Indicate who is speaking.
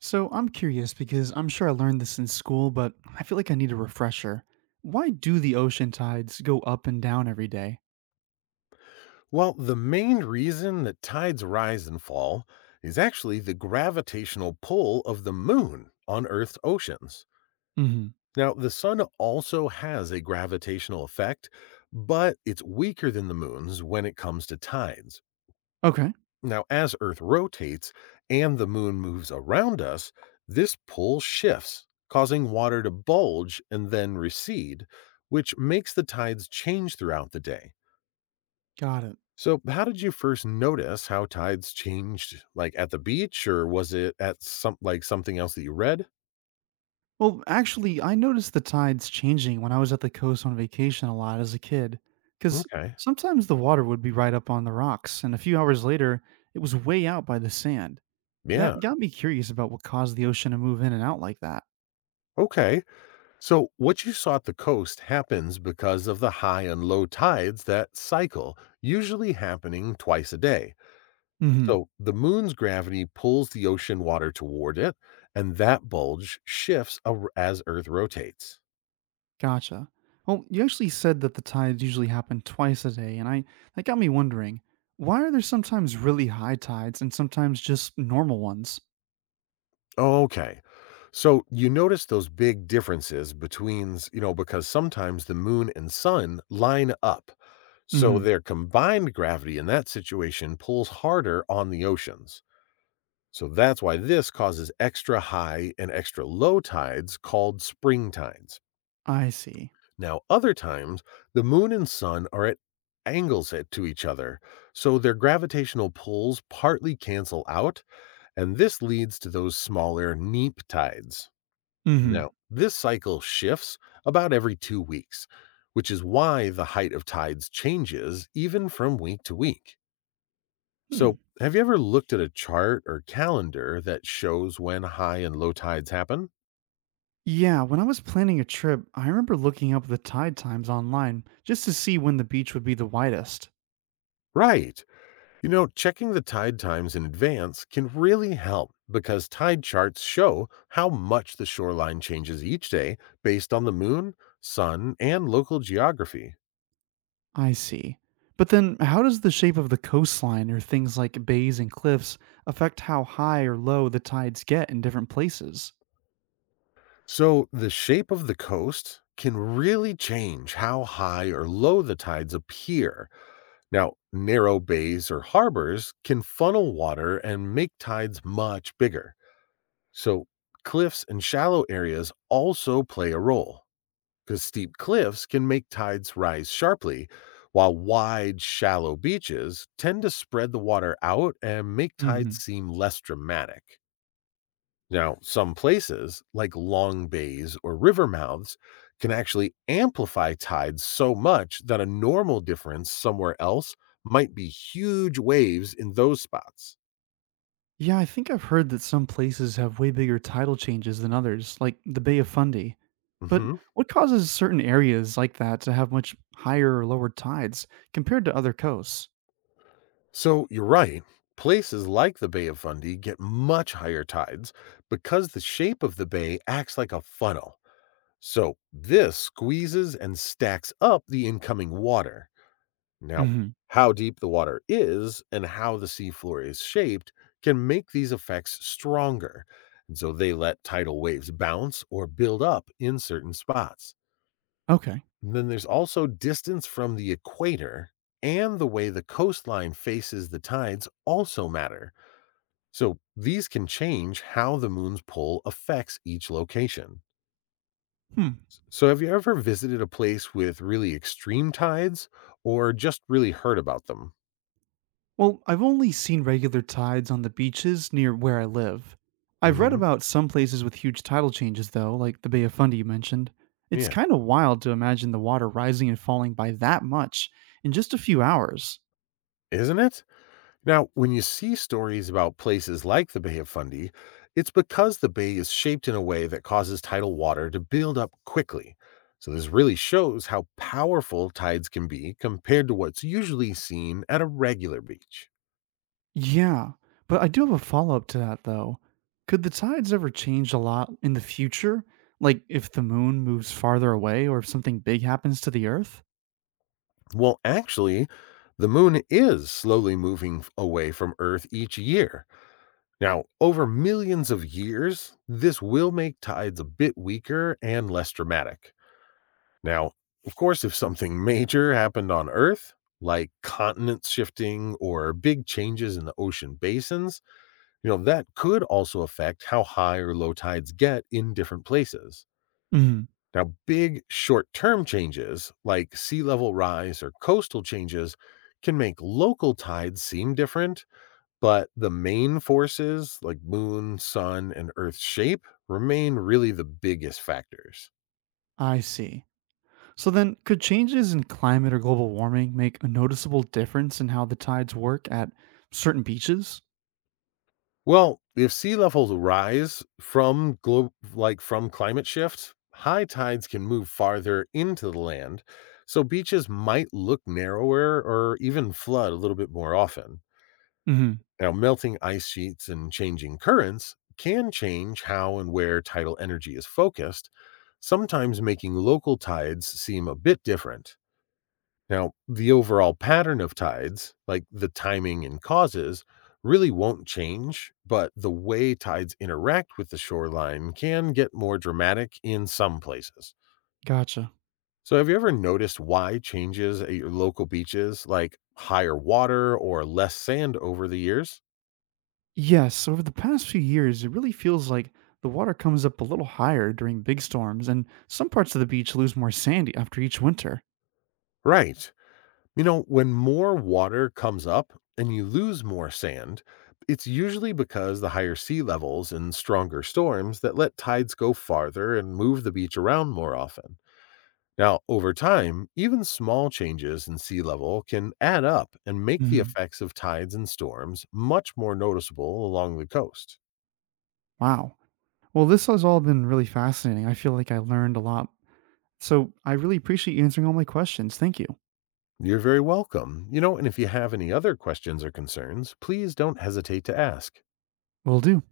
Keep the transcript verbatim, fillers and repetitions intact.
Speaker 1: So I'm curious because I'm sure I learned this in school, but I feel like I need a refresher. Why do the ocean tides go up and down every day?
Speaker 2: Well, the main reason that tides rise and fall is actually the gravitational pull of the moon on Earth's oceans.
Speaker 1: Mm-hmm.
Speaker 2: Now, the sun also has a gravitational effect, but it's weaker than the moon's when it comes to tides.
Speaker 1: Okay,
Speaker 2: Now, as Earth rotates and the moon moves around us, this pull shifts, causing water to bulge and then recede, which makes the tides change throughout the day.
Speaker 1: got it.
Speaker 2: So, how did you first notice how tides changed, like at the beach, or was it at some like something else that you read?
Speaker 1: Well, actually, I noticed the tides changing when I was at the coast on vacation a lot as a kid, because
Speaker 2: Okay.
Speaker 1: sometimes the water would be right up on the rocks, and a few hours later, it was way out by the sand.
Speaker 2: Yeah.
Speaker 1: That got me curious about what caused the ocean to move in and out like that.
Speaker 2: Okay. So, what you saw at the coast happens because of the high and low tides that cycle, usually happening twice a day.
Speaker 1: Mm hmm.
Speaker 2: So, the moon's gravity pulls the ocean water toward it, and that bulge shifts ar- as Earth rotates.
Speaker 1: Gotcha. Well, you actually said that the tides usually happen twice a day, and I that got me wondering, why are there sometimes really high tides and sometimes just normal ones?
Speaker 2: Okay. So you notice those big differences between, s- you know, because sometimes the moon and sun line up. So
Speaker 1: Mm-hmm.
Speaker 2: their combined gravity in that situation pulls harder on the oceans. So that's why this causes extra high and extra low tides called spring tides.
Speaker 1: I see.
Speaker 2: Now, other times, the moon and sun are at angles at- to each other. So their gravitational pulls partly cancel out. And this leads to those smaller neap tides.
Speaker 1: Mm-hmm.
Speaker 2: No, this cycle shifts about every two weeks, which is why the height of tides changes even from week to week.
Speaker 1: Hmm.
Speaker 2: So, have you ever looked at a chart or calendar that shows when high and low tides happen?
Speaker 1: Yeah, when I was planning a trip, I remember looking up the tide times online just to see when the beach would be the widest.
Speaker 2: Right. You know, checking the tide times in advance can really help because tide charts show how much the shoreline changes each day based on the moon, sun, and local geography.
Speaker 1: I see. But then how does the shape of the coastline or things like bays and cliffs affect how high or low the tides get in different places?
Speaker 2: So, the shape of the coast can really change how high or low the tides appear. Now, narrow bays or harbors can funnel water and make tides much bigger. So, cliffs and shallow areas also play a role because steep cliffs can make tides rise sharply, while wide, shallow beaches tend to spread the water out and make tides seem less dramatic. Now, some places, like long bays or river mouths, can actually amplify tides so much that a normal difference somewhere else might be huge waves in those spots.
Speaker 1: Yeah, I think I've heard that some places have way bigger title changes than others, like the Bay of Fundy. But
Speaker 2: Mhm.
Speaker 1: what causes certain areas like that to have much higher or lower tides compared to other coasts?
Speaker 2: So you're right. Places like the Bay of Fundy get much higher tides because the shape of the bay acts like a funnel. So this squeezes and stacks up the incoming water. Now,
Speaker 1: Hmm.
Speaker 2: how deep the water is and how the seafloor is shaped can make these effects stronger. And so they let tidal waves bounce or build up in certain spots.
Speaker 1: Okay.
Speaker 2: And then there's also distance from the equator and the way the coastline faces the tides also matter. So these can change how the moon's pull affects each location.
Speaker 1: Hmm.
Speaker 2: So, have you ever visited a place with really extreme tides or just really heard about them?
Speaker 1: Well, I've only seen regular tides on the beaches near where I live. I've read
Speaker 2: Hmm.
Speaker 1: about some places with huge tidal changes, though, like the Bay of Fundy you mentioned. It's
Speaker 2: Yeah.
Speaker 1: kind of wild to imagine the water rising and falling by that much in just a few hours.
Speaker 2: Isn't it? Now, when you see stories about places like the Bay of Fundy, it's because the bay is shaped in a way that causes tidal water to build up quickly. So, this really shows how powerful tides can be compared to what's usually seen at a regular beach.
Speaker 1: Yeah, but I do have a follow-up to that though. Could the tides ever change a lot in the future? Like if the moon moves farther away or if something big happens to the earth?
Speaker 2: Well, actually, the moon is slowly moving f- away from Earth each year. Now, over millions of years, this will make tides a bit weaker and less dramatic. Now, of course, if something major happened on Earth, like continents shifting or big changes in the ocean basins, you know, that could also affect how high or low tides get in different places.
Speaker 1: Mhm.
Speaker 2: Now, big short term changes like sea level rise or coastal changes can make local tides seem different, but the main forces like moon, sun, and Earth's shape remain really the biggest factors.
Speaker 1: I see. So then could changes in climate or global warming make a noticeable difference in how the tides work at certain beaches?
Speaker 2: Well, if sea levels rise from glo- like from climate shift, high tides can move farther into the land, so beaches might look narrower or even flood a little bit more often.
Speaker 1: Mhm.
Speaker 2: Now, melting ice sheets and changing currents can change how and where tidal energy is focused, sometimes making local tides seem a bit different. Now, the overall pattern of tides, like the timing and causes, really won't change, but the way tides interact with the shoreline can get more dramatic in some places.
Speaker 1: Gotcha.
Speaker 2: So, have you ever noticed why changes at your local beaches, like higher water or less sand over the years?
Speaker 1: Yes, over the past few years, it really feels like the water comes up a little higher during big storms, and some parts of the beach lose more sandy after each winter.
Speaker 2: Right. You know, when more water comes up and you lose more sand, it's usually because the higher sea levels and stronger storms that let tides go farther and move the beach around more often. Now, over time, even small changes in sea level can add up and make the
Speaker 1: Mhm.
Speaker 2: effects of tides and storms much more noticeable along the coast.
Speaker 1: Wow. Well, this has all been really fascinating. I feel like I learned a lot. So I really appreciate you answering all my questions. Thank you.
Speaker 2: You're very welcome. You know, and if you have any other questions or concerns, please don't hesitate to ask.
Speaker 1: Will do.